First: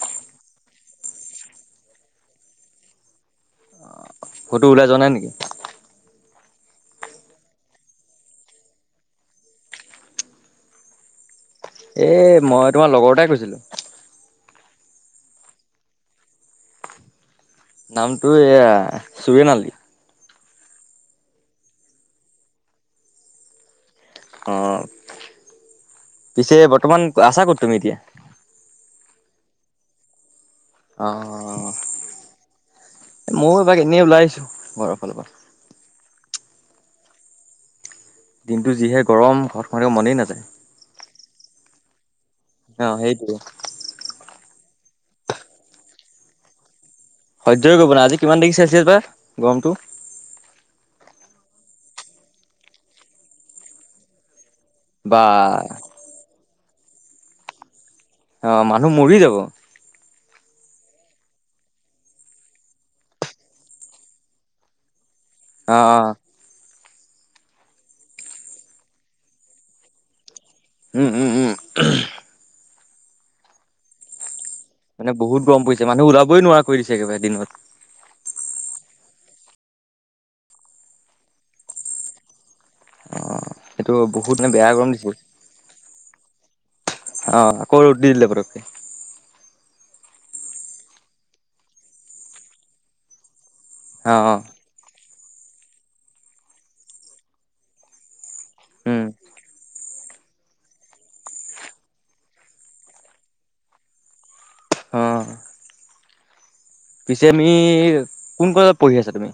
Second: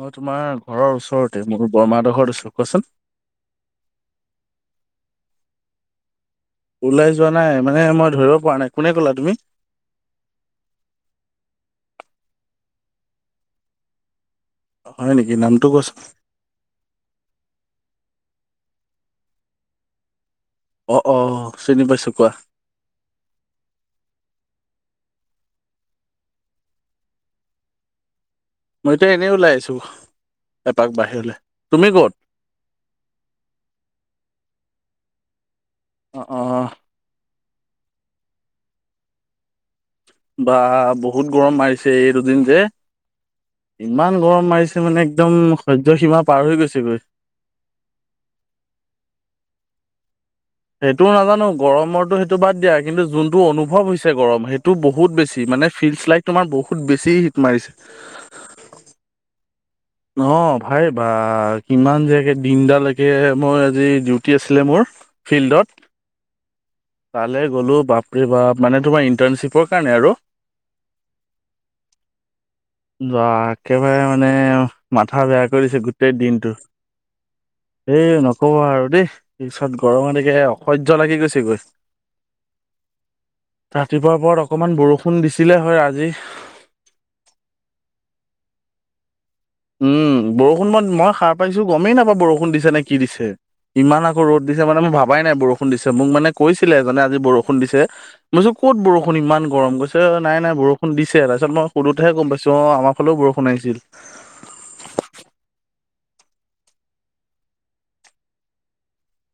মই তোমাৰ ঘৰৰ ওচৰতে মোৰ বৰমা হঁতৰ ঘৰত আছোঁ কোৱাচোন কটো ওলাই যোৱা নাই নেকি? ওলাই যোৱা নাই মানে মই ধৰিব পৰা নাই কোনে কলা তুমি? [inaudible] এ মই তোমাৰ লগৰ এটাই কৈছিলোঁ হয় নেকি? নামটো কোৱাচোন নামটো এইয়া চুৰেন আলি অ অ চিনি পাইছোঁ কোৱা অ পিছে বৰ্তমান আছা ক'ত তুমি এতিয়া? ত এনেই ওলাইছো। অ মইও এপাক এনেই ওলাই আহিছো বৰ। ভালব [inaudible] অ অ অ। দিনটো যিহে গৰম সৎ বা বহুত গৰম মাৰিছে এই দুদিন যে, অ' সেইটোৱে ইমান গৰম মাৰিছে। মানে একদম সহ্য সীমা পাৰ হৈ গৈছেগৈ সহ্যই কৰিব ন আজি কিমান ডিগ্ৰী চেলচিয়াছ পাৰ গৰমতটো? সেইটোও নাজানো গৰমৰটো সেইটো বাদ দিয়া কিন্তু যোনটো অনুভৱ হৈছে গৰম সেইটো তটো বহুত বা বেছি মানে ফিল্ড চ্লাই তোমাৰ বহুত বেছি হিট মাৰিছে অ মানুহ মৰি যাব অ ভাই বা কিমান যে দিনদালকে মই আজি ডিউটি আছিলে মোৰ ফিল্ডত অ' অ' তালৈ গ'লো বাপৰে বাপ মানে তোমাৰ ইণ্টাৰ্ণশ্বিপৰ কাৰণে আৰু উম উম উম। যোৱা একেবাৰে মানে মানে মাথা বহুত বেয়া গৰম কৰিছে পৰিছে মানুহ গোটেই ওলাবই দিনটো নোৱাৰা কৰি দিছে একেবাৰে দিনত। এই নকবা আৰু দেই। তাৰপিছত গৰম তেকে অসহ্য লাগি গৈছে গৈ অ' সেইটো ৰাতিপুৱাৰ বহুত পৰত মানে বেয়া অকমান গৰম দিছে। বৰষুণ দিছিলে হয় আজি আকৌ ৰ'দ দি দিলে পতকে উম বৰষুণ মই মই সাৰ পাইছোঁ গমেই নাপাও বৰষুণ দিছে নে কি দিছে ইমান অ' আকৌ অ' ৰ'দ দিছে মানে মোৰ ভাবাই নাই বৰষুণ দিছে মোক মানে কৈছিলে এজনে আজি বৰষুণ দিছে মই ক'ত উম বৰষুণ ইমান গৰম আ নাই নাই বৰষুণ দিছে তাৰপিছত মই সুধোতেহে গম পাইছোঁ অ আমাৰ ফালেও বৰষুণ আহিছিল অ'। পিছে আমি কোন ক্লাছত পঢ়ি আছা তুমি?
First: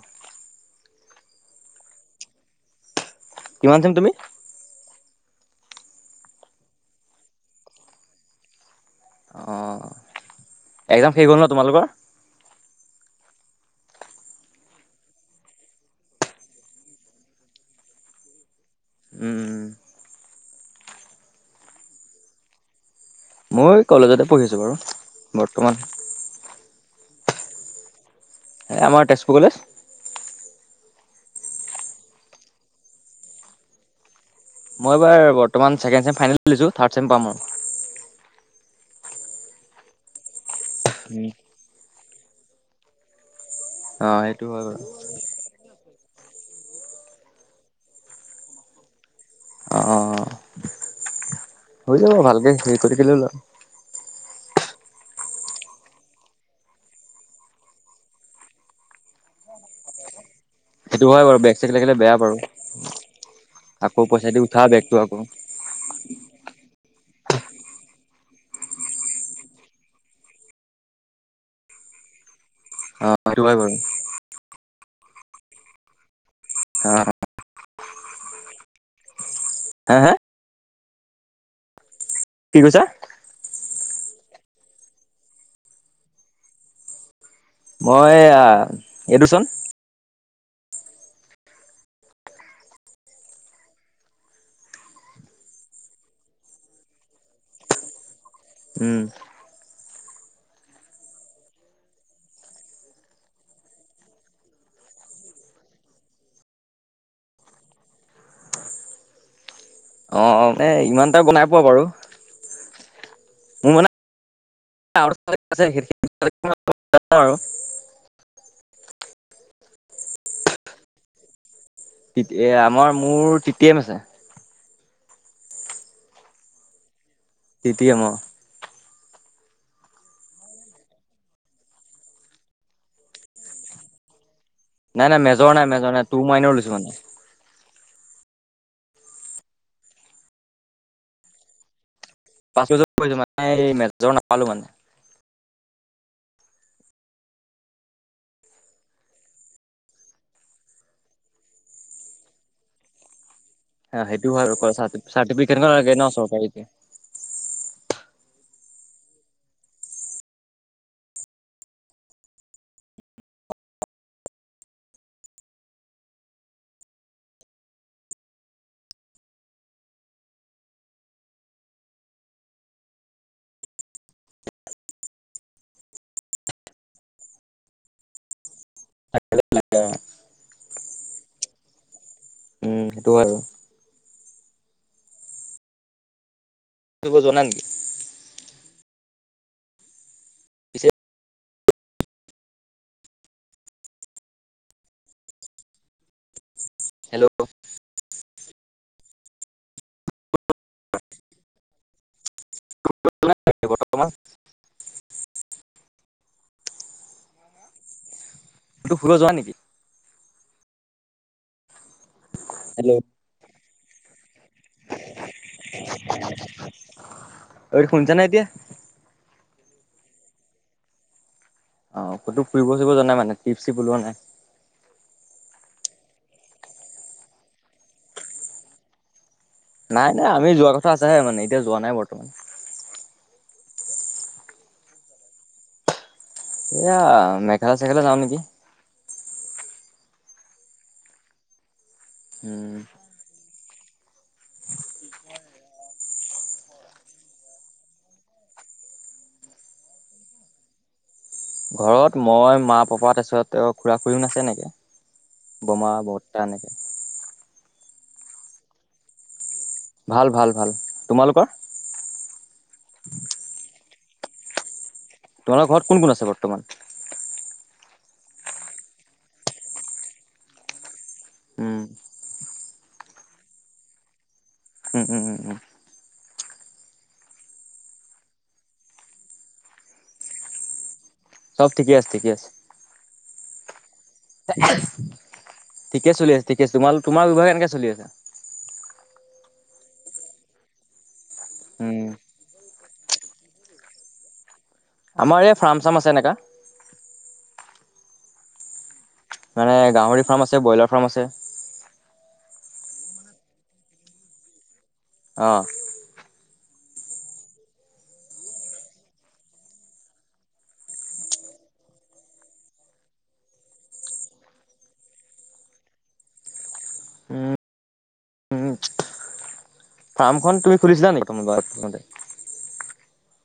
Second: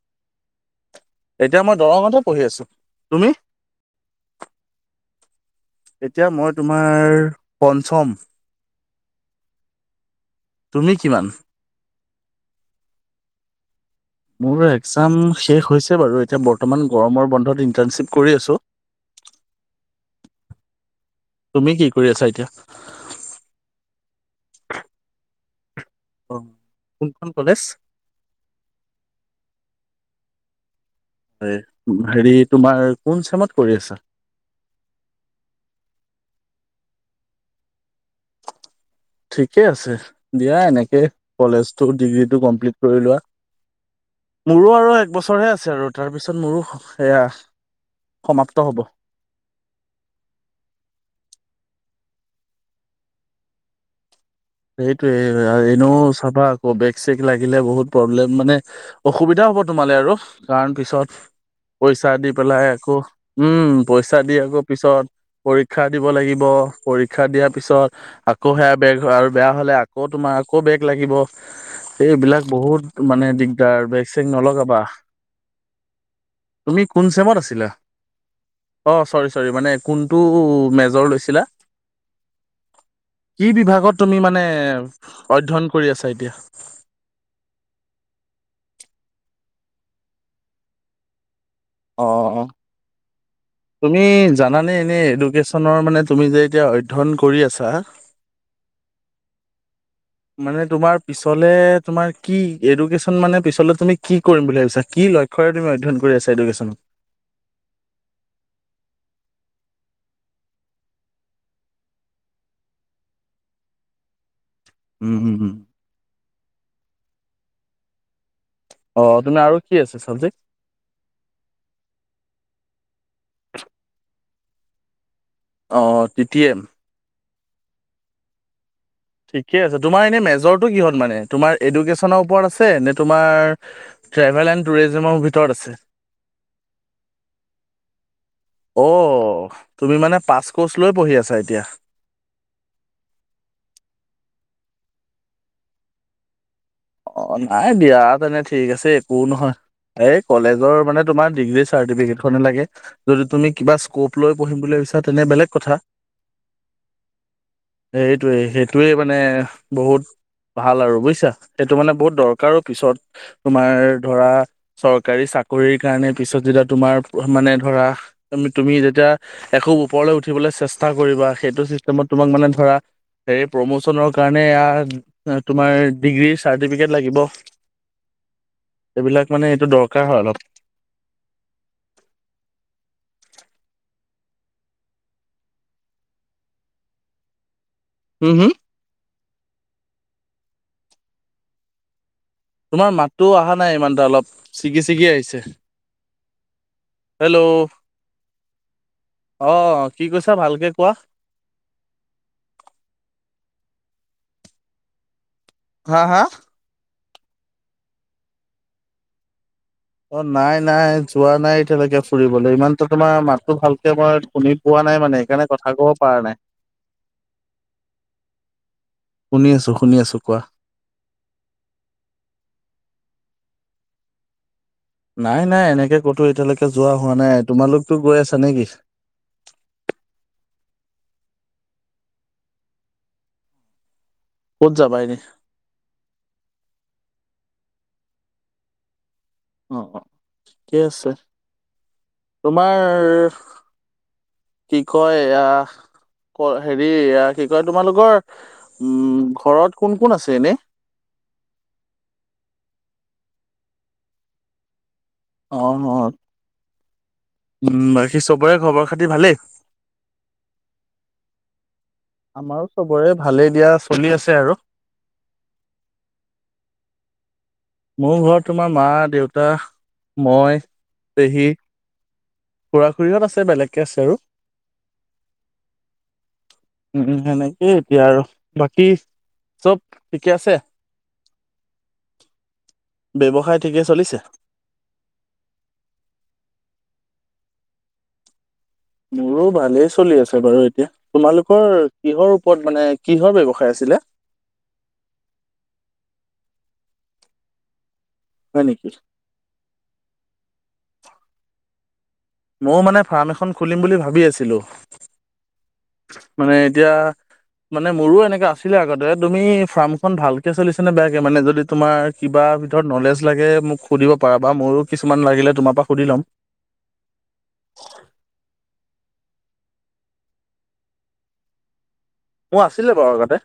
এতিয়া মই দৰঙতে পঢ়ি আছো তুমি? কিমান দিন তুমি এতিয়া মই তোমাৰ পঞ্চম। অঁ তুমি এক্জাম শেষ কিমান? হ'ল ন তোমালোকৰ। [inaudible] মোৰ একজাম শেষ হৈছে বাৰু এতিয়া বৰ্তমান গৰমৰ বন্ধত ইন্টাৰ্ণশ্বিপ কৰি আছোঁ। উমম তুমি কি কৰি আছা এতিয়া? মই কলেজতে পঢ়িছোঁ বাৰু বৰ্তমান। অ কোনখন কলেজ? এই আমাৰ তেজপুৰ কলেজ। হয় হেৰি তোমাৰ কোন চেমত কৰি আছা? মই এইবাৰ বৰ্তমান ছেকেণ্ড চেম ফাইনেল দিছো থাৰ্ড চেম পাম অঁ ঠিকে আছে দিয়া এনেকে কলেজটো ডিগ্ৰীটো কমপ্লিট কৰি লোৱা। অ' সেইটো হয় মোৰো বাৰু। আৰু এক বছৰ হে আছে আৰু তাৰ পিছত মোৰো। সেয়া সমাপ্ত হ'ব। অ হৈ যাব ভালকে হেৰি কৰি লোৱা। সেইটোয়ে এনেও চাবা আকৌ বেগ চেগ লাগিলে বহুত প্ৰব্লেম মানে অসুবিধাও হ'ব তোমালে আৰু কাৰণ সেইটো পিছত- হয় বাৰু বেগ চেগ লাগিলে পইচা বেয়া দি বাৰু। পেলাই আকৌ উম আকৌ পইচা দি আকৌ উঠা বেগটো পিছত- আকৌ। পৰীক্ষা দিব লাগিব পৰীক্ষা দিয়াৰ পিছত আকৌ সেয়া বেগ আৰু- বেয়া হলে আকৌ তোমাৰ আকৌ বেগ লাগিব এইবিলাক- বহুত অ' মানে সেইটো হয় বাৰু। দিগদাৰ বেক চেক নলগাবা। কোন অ' চেমত আছিলা অ চৌৰি চৌৰি মানে হা কোন হা মেজৰ- লৈছিলা কি কৈছা? কি বিভাগত? তুমি মানে অধ্যয়ন কৰি আছা এতিয়া। মই এইটোচোন আহ। তুমি জানানে এনেই এডুকেশ্যনৰ মানে তুমি যে এতিয়া অধ্যয়ন কৰি আছা। উম। মানে তোমাৰ পিছলে তোমাৰ কি এডুকেশ্যন মানে পিছলে তুমি কি কৰিম বুলি ভাবিছা কি? লক্ষ্যৰে তুমি অধ্যয়ন কৰি আছা এডুকেশ্যন। অ অ মে ইমান এটা গম নাই পোৱা বাৰু মোৰ মানে উম আৰু উম উম আহ তুমি আৰু কি আছা চাবজেক্ট? এ আমাৰ মোৰ টিটিএম আছে। অ T T M. T T M, অঁ- ঠিকে আছে, তোমাৰ এনে মেজৰটো কিহত মানে তোমাৰ এডুকেশ্যনৰ ওপৰত আছে নে তোমাৰ- টেভেল এণ্ড নাই টুৰিজিমৰ নাই ভিতৰত মেজৰ নাই আছে মেজৰ নাই ট মাইনৰ লৈছো মানে। অ তুমি মানে পাছ কৰ্চ লৈ পঢ়ি আছা এতিয়া। পাঁচ বছৰ মানে এই মেজৰ নাপালো মানে। অ নাই দিয়া তেনে ঠিক আছে একোও নহয়। এই কলেজৰ মানে তোমাৰ ডিগ্ৰী চাৰ্টিফিকেট খনে লাগে যদি তুমি- কিবা স্ক'প সেইটো লৈ হয় আৰু পঢ়িম বুলি ভাবিছা। তেনে বেলেগ চাৰ্টিফিকেটখন কথা। লাগে ন চৰকাৰীকে সেইটোৱে মানে বহুত ভাল আৰু বুজিছা সেইটো মানে বহুত দৰকাৰো পিছত তোমাৰ ধৰা চৰকাৰী চাকৰিৰ কাৰণে পিছত যদি। যেতিয়া তোমাৰ মানে ধৰা তুমি যেতিয়া এখোজ ওপৰলৈ উঠিবলৈ চেষ্টা কৰিবা সেই- সেইটো চিষ্টেমত তোক মানে ধৰা হেৰি প্ৰমোচনৰ কাৰণে- এইয়া তোমাৰ ডিগ্ৰী - চাৰ্টিফিকেট লাগিব এইবিলাক মানে এইটো দৰকাৰ হয় অলপ। উম সেইটো হয় বাৰু জানা নেকি? হম হম। পিছে তোমাৰ মাতটো অহা নাই ভালকৈ অলপ ছিগি ছিগি আহিছে। হেল্ল' অ কি কৈছে? ক [unintelligible] হা হা? তই ফুৰিব যোৱা নাই অ নাই নাই যোৱা নাই এতিয়ালৈকে ফুৰিবলৈ ইমানতো হেল্ল' তোমাৰ মাততো ভালকে মই শুনি পোৱা নাই মানে সেইকাৰণে কথা ক'ব পৰা নাই। ঐ শুনিছা নে এতিয়া শুনি আছোঁ শুনি আছোঁ কোৱা। অ কতো ফুৰিব চুৰিব জোৱা নাই মানে টিপ চিপ ওলোৱা নাই? নাই নাই এনেকে কতো এতিয়ালৈকে যোৱা হোৱা নাই তোমালোকেনো গৈ আছা নেকি? নাই নাই আমি যোৱা কথা আছেহে মানে এতিয়ালৈকে যোৱা নাই বৰ্তমান ক'ত যাবা এনে? এইয়া মেঘালয় চেঘালয় যাও নেকি। অ অ ঠিকে আছে উম তোমাৰ কি কয় এয়া হেৰি কি কয় তোমালোকৰ ঘৰত কোন কোন আছে এনে [unintelligible] ঘৰত মই মা পাপা তাৰ পিছত খুড়া খুুৰী ন আছে নেকি? অ বৰ্মা অ বটটা এনেকে উম বাকী চবৰে খবৰ খাতি ভালেই ভাল ভাল ভাল তোমালোকৰ আমাৰো চবৰে ভালেই দিয়া চলি আছে আৰু তোমাৰ ঘৰত কোন কোন আছে বৰ্তমান মোৰ ঘৰত তোমাৰ মা দেউতা মই পেহী উম খুড়া খুৰীহঁত আছে বেলেগকে আছে আৰু ওম ওম ওম ওম। উম সেনেকেই এতিয়া আৰু বাকী চব ঠিকে আছে? চব ঠিকে আছে ঠিকে আছে ব্যৱসায় ঠিকে আছে। ঠিকে চলি আছে ঠিকে আছে তোমাৰ ব্যৱহাৰ কেনেকুৱা চলি আছে? মোৰো ভালেই চলি আছে বাৰু এতিয়া তোমালোকৰ উম কিহৰ ওপৰত মানে কিহৰ ব্যৱসায় আছিলে। [unintelligible] আমাৰ এই ফাৰ্ম চাৰ্ম আছে এনেকা। হয় নেকি? মানে গাহৰি ফাৰ্ম আছে ব্ৰইলাৰ ফাৰ্ম আছে। মইও মানে ফাৰ্ম এখন খুলিম বুলি ভাবি আছিলোঁ। অ মানে এতিয়া মানে মোৰো এনেককা আছিলে আগতে তুমি ফাৰ্মখন ভালকে চলিছা নে বেয়াকে মানে যদি তোমাৰ কিবা। তাৰ ভিতৰত ন'লেজ লাগে মোক সুধিব পাৰা বা মইো কিছুমান লাগিলে তোমাৰ পৰা সুধি ল'ম। উম [unintelligible] উম ফাৰ্মখন তুমি খুলিছিলা নেকি তোমাৰতে। মোৰ আছিলে বাৰু আগতে।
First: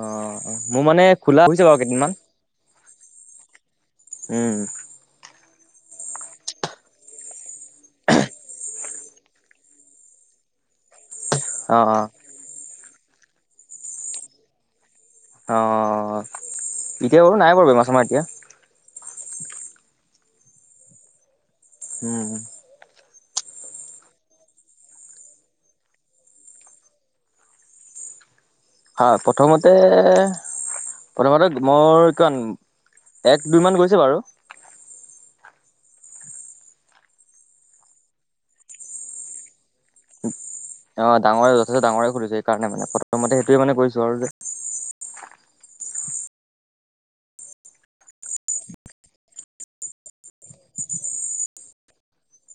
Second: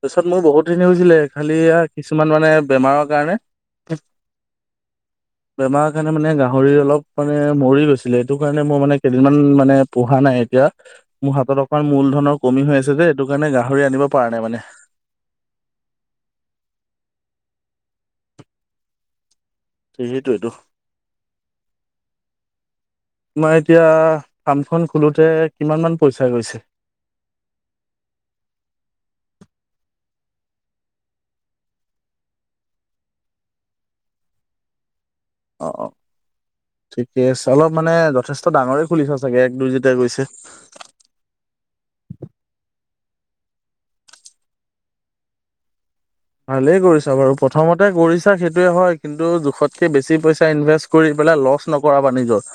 অ মোৰ বহুতখিনি মানে হৈছিলে খোলা খালি হৈছে বাৰু কেইদিনমান কিছুমান মানে বেমাৰৰ কাৰণে। উম। বেমাৰ কাৰণে মানে গাহৰি অলপ মানে মৰি গৈছিলে এইটো কাৰণে মই মানে কেইদিনমান মানে পোহা নাই। এতিয়া মোৰ হাতত অ অকমান মূল অ ধনৰ কমি হৈ আছে যে এইটো কাৰণে গাহৰি আনিব পৰা নাই মানে। অহ এতিয়া বাৰু নাই বাৰু বেমা চেমাৰ এতিয়া। সেইটোৱেইতো। উম। তোমাৰ এতিয়া ফাৰ্মখন খোলোতে কিমান মান পইচা গৈছে। [unintelligible] হয় প্ৰথমতে। প্ৰথমতে মোৰ কিমান এক দুই মান গৈছে বাৰু। অহ অহ ঠিকে আছে অলপ মানে যথেষ্ট ডাঙৰে খোলিছ চাগে এক দুই যেতিয়া গৈছে। অহ ডাঙৰে যথেষ্ট ডাঙৰে খোলিছে সেইকাৰণে মানে প্ৰথমতে সেইটোৱে মানে কৰিছো আৰু যে। ভালেই কৰিছা বাৰু প্ৰথমতে কৰিছা সেইটোয়ে হয় কিন্তু জোখতকে বেছি পইচা ইনভেষ্ট কৰি। লৈ পেলাই লচ নপৰাব নিজৰ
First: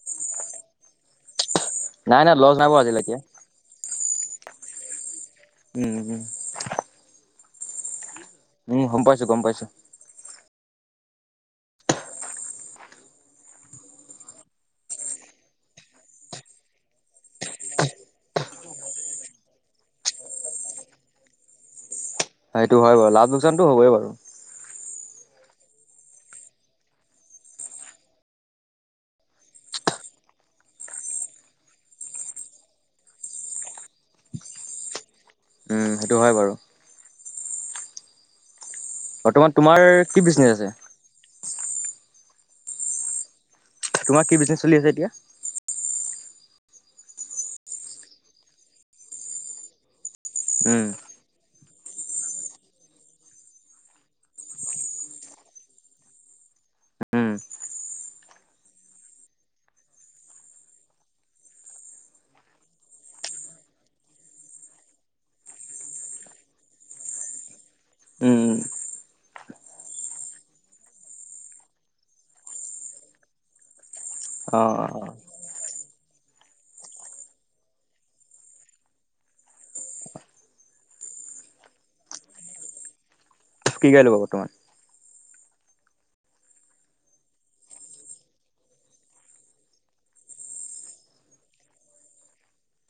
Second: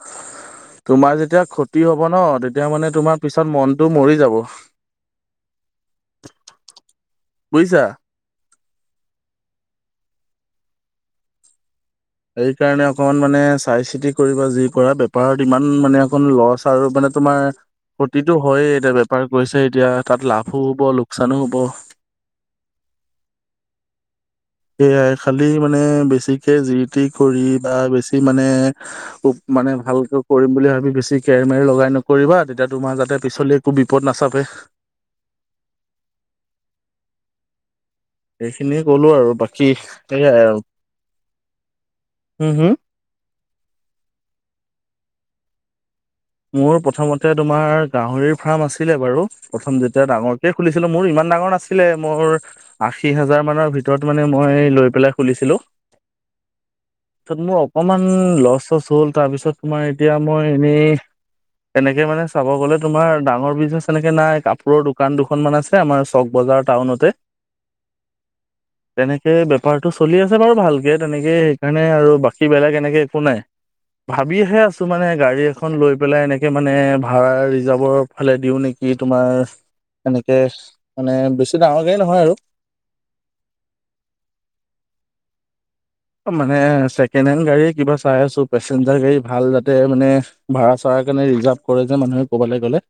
তোমাৰ তেতিয়া। দি হব নাই নাই ন লছ নাই তেতিয়া বাৰু মানে আজিলৈকে। তোমাৰ পিছত মনটো মৰি যাব। উম উম। বুজিছা। উম গম পাইছো গম পাইছো। সেইকাৰণে অকমান মানে চাই চিতি কৰিবা যি কৰা বেপাৰত ইমান মানে অকণ লচ আৰু মানে। তোমাৰ। প্ৰফিট হয় এতিয়া বেপাৰ কৰিছে এতিয়া তাত লাভো হ'ব লোকচানো হ'ব। সেইটো হয় বাৰু লাভ লোকচানতো হবই বাৰু। সেয়াই খালি মানে বেছিকে জি টি কৰি বা বেছি মানে মান। [unintelligible] মানে ভালকে কৰিম বুলি ভাবি বেছি কেৰ মেৰি লগাই নকৰিবা তেতিয়া তোমাৰ যাতে পিছলি একো বিপদ নাচাপে। উম সেইটো হয় বাৰু। সিনিয়ে ক'লো আৰু বৰ্তমান বাকী তোমাৰ কি সেয়াই বিজনেছ আৰু। আছে হুম হুম। তোমাৰ কি বিজনেচ চলি আছে এতিয়া। মোৰ প্ৰথমতে তোমাৰ গাহৰিৰ ফাৰ্ম আছিলে বাৰু প্ৰথম যেতিয়া। এতিয়াাঙৰকে উম খুলিছিলো মোৰ ইমান ডাঙৰ নাছিলে। আছিল মোৰ আশী হাজাৰ মানৰ ভিতৰত মানে মই লৈ পেলাই খুলিছিলো। উম। তাত মোৰ অকমান লচ চচ হ'ল তাৰপিছত তোমাৰ এতিয়া মই এনেই। [unintelligible] তেনেকে মানে চাব গলে তোমাৰ ডাঙৰ বিজনেছ এনেকে নাই কাপোৰৰ দোকান দুখন মান আছে আমাৰ চক বজাৰ। টাউনতে। উম। তেনেকে বেপাৰটো চলি আছে বাৰু ভালকে তেনেকেই সেইকাৰণে আৰু বাকী বেলেগ এনেকে একো নাই। অ ভাবিহে আছো মানে অ গাড়ী এখন লৈ। লৈ পেলাই এনেকে মানে ভাড়া ৰিজাৰ্ভৰ ফালে দিও নেকি তোমাৰ। এনেকে মানে বেছি ডাঙৰ গাড়ী নহয় আৰু। কি গাড়ী ল'ব বৰ্তমান। মানে ছেকেণ্ড হেণ্ড গাড়ীয়ে কিবা চাই আছো পেচেঞ্জাৰ গাড়ী ভাল যাতে মানে ভাড়া চাৰা। তাৰ কাৰণ এই ৰিজাৰ্ভ কৰে যে মানুহে কবালে গ'লে।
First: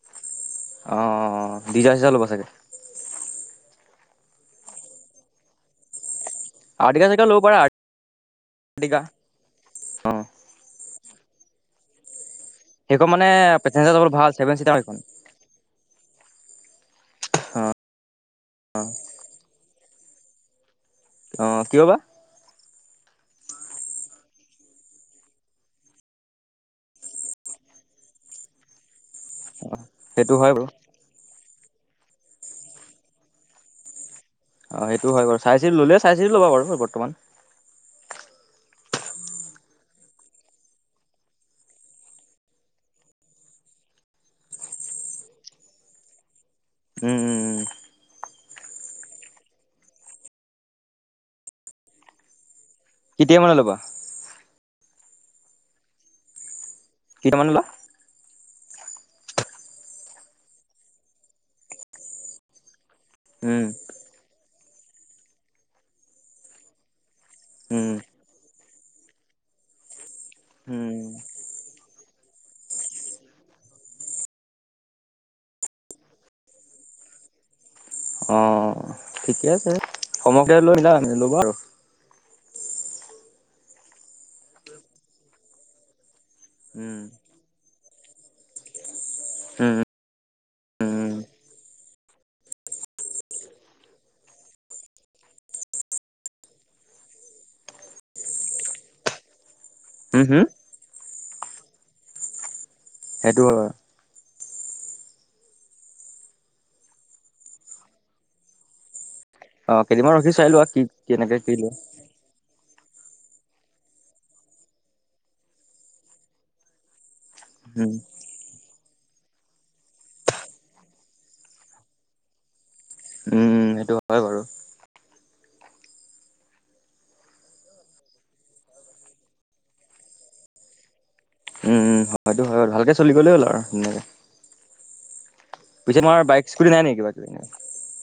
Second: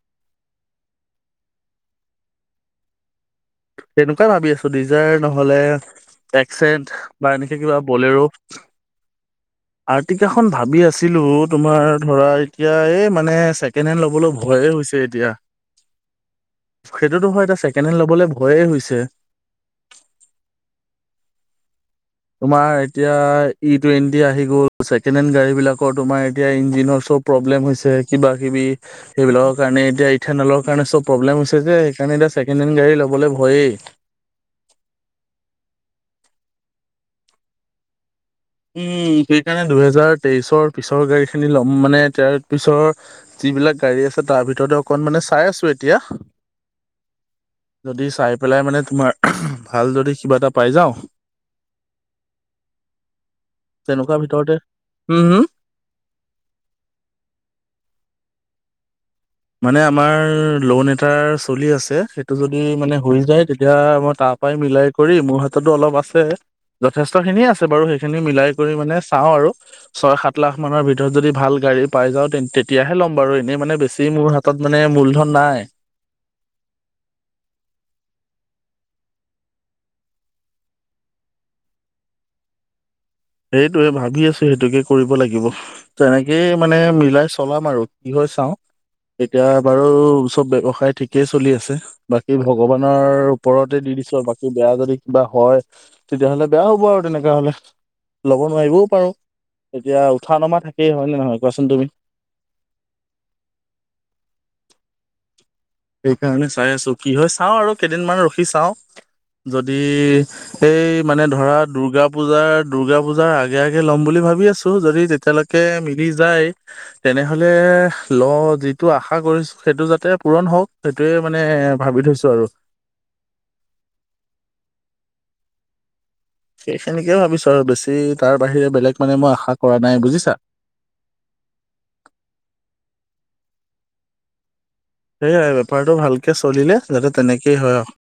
অঁহ [unintelligible] ডিজাৰ চিজাৰ ল'ব চাগে তেনেকুৱাই ভাবি আছো ডিজাৰ নহলে একচেণ্ট আৰ্টিকা চাৰ্টিকা বা ল'ব পাৰা এনেকে কিবা বলেৰো আৰ্টিকা অ। আৰ্টিকাখনন ভাবি আছে ভাবিছিলো তোমাৰ ধৰা এতিয়া সেইখন এই মানে ছেকেণ্ড পেচেঞ্জাৰ হেণ্ড যাবলৈ ভাল ল'বলৈ ছেভেন ভয়ে চিটাৰ সেইখন হৈছে এতিয়া সেইটোতো হয় এতিয়া ছেকেণ্ড হেণ্ড ল'বলৈ ভয়েই হৈছে অহ কিয় বা তোমাৰ এতিয়া ই টুৱেন্টি আহি গল ছেকেণ্ড হেণ্ড গাড়ী বিলাকৰ তোমাৰ এতিয়া ইঞ্জিনৰ। প্ৰব্লেম হৈছে কিবা কিবি সেইবিলাক। কাৰণে এতিয়া সেইটো হয় ইথাানলৰ বাৰু। কাৰণে চব প্ৰব্লেম হৈছে যে সেইকাৰণে এতিয়া ছেকেণ্ড হেণ্ড গাড়ী ল'বলৈ ভয়েই। অ সেইটোও হয় বাৰু চাই চিতি ল'লে চাই চিতি লবি বাৰু বৰ্তমান। উম সেইকাৰণে দুহেজাৰ তেইশৰ পিছৰ গাড়ী খিনি লম মানে তেৰ পিছৰ। যিবিলাক গাড়ী আছে তাৰ ভিতৰতে অকন মানে চাই আছো এতিয়া। উম উম যদি উম। চাই পেলাই মানে তোমাৰ ভাল যদি কিবা এটা পাই যাওঁ। কেতিয়া মানে ল'বা তেনেকোৱা ভিতৰতে হম হম। কেইটামান লোৱা। মানে আমাৰ লোন এটাৰ চলি আছে সেইটো যদি মানে। হৈ যায় উম তেতিয়া মই তাৰ পৰাই মিলাই কৰি মোৰ হাততো অলপ আছে যথেষ্ট। খিনি আছে বাৰু উম সেইখিনি মিলাই কৰি মানে চাও আৰু ছয় সাত লাখৰ উম ভিতৰত যদি ভাল গাড়ী। পাই যাওঁ তেতিয়াহে ল'ম বাও এনেই মানে বেছি। সেই মোৰ হাতত মানে মূলধন নাই। অঁ ঠিকে আছে সমকৈ লৈ মিল ল'ব আৰু। সেইটোৱে ভাবি আছো সেইটোকে কৰিব লাগিব তেনেকেই মানে উম মিলাই চলাম আৰু। কি হয় চাও এতিয়া উম বাৰু চব ব্যৱসায় উম ঠিকেই চলি আছে। বাকী ভগৱানৰ ওপৰতে দি দিছো আৰু বাকী বেয়া যদি কিবা হয় তেতিয়াহ'লে বেয়া হ'ব আৰু। তেনেকাহলে। ল'ব নোৱাৰিবও পাৰো তেতিয়া হম উঠা হম নমা থাকেই হয় ন নহয় কোৱাচোন তুমি। সেইটো হয়। সেইকাৰণে চাই আছো কি হয় চাওঁ আৰু কেইদিনমান ৰখি চাওঁ। অ যদি কেইদিনমান ৰখি চাই লোৱা কি এই মানে কেনেকে কি ধৰা লোৱা দূৰ্গা পূজাৰ। দূৰ্গা পূজাৰ আগে আগে লম বুলি ভাবি আছো যদি তেতিয়ালৈকে মিলি যায়। তেনেহ'লে উম ল যিটো আশা কৰিছোঁ সেইটো যাতে পূৰণ হওক। সেইটোয়ে মানে ভাবি থৈছো আৰু উম সেইটো হয় বাৰু সেইখিনিকে ভাবিছো আৰু বেছি তাৰ বাহিৰে বেলেগ মানে মই আশা কৰা নাই বুজিছা [inaudible] উম হয়টো হয় ভালকে চলি গ'লেই হ'ল আৰু ধুনীয়াকে। সেয়ে বেপাৰটো পিছে তোমাৰ ভালকে বাইক স্কুটি চলিলে নাই নেকি কিবা যাতে কিবি তেনেকেই হয় আৰু।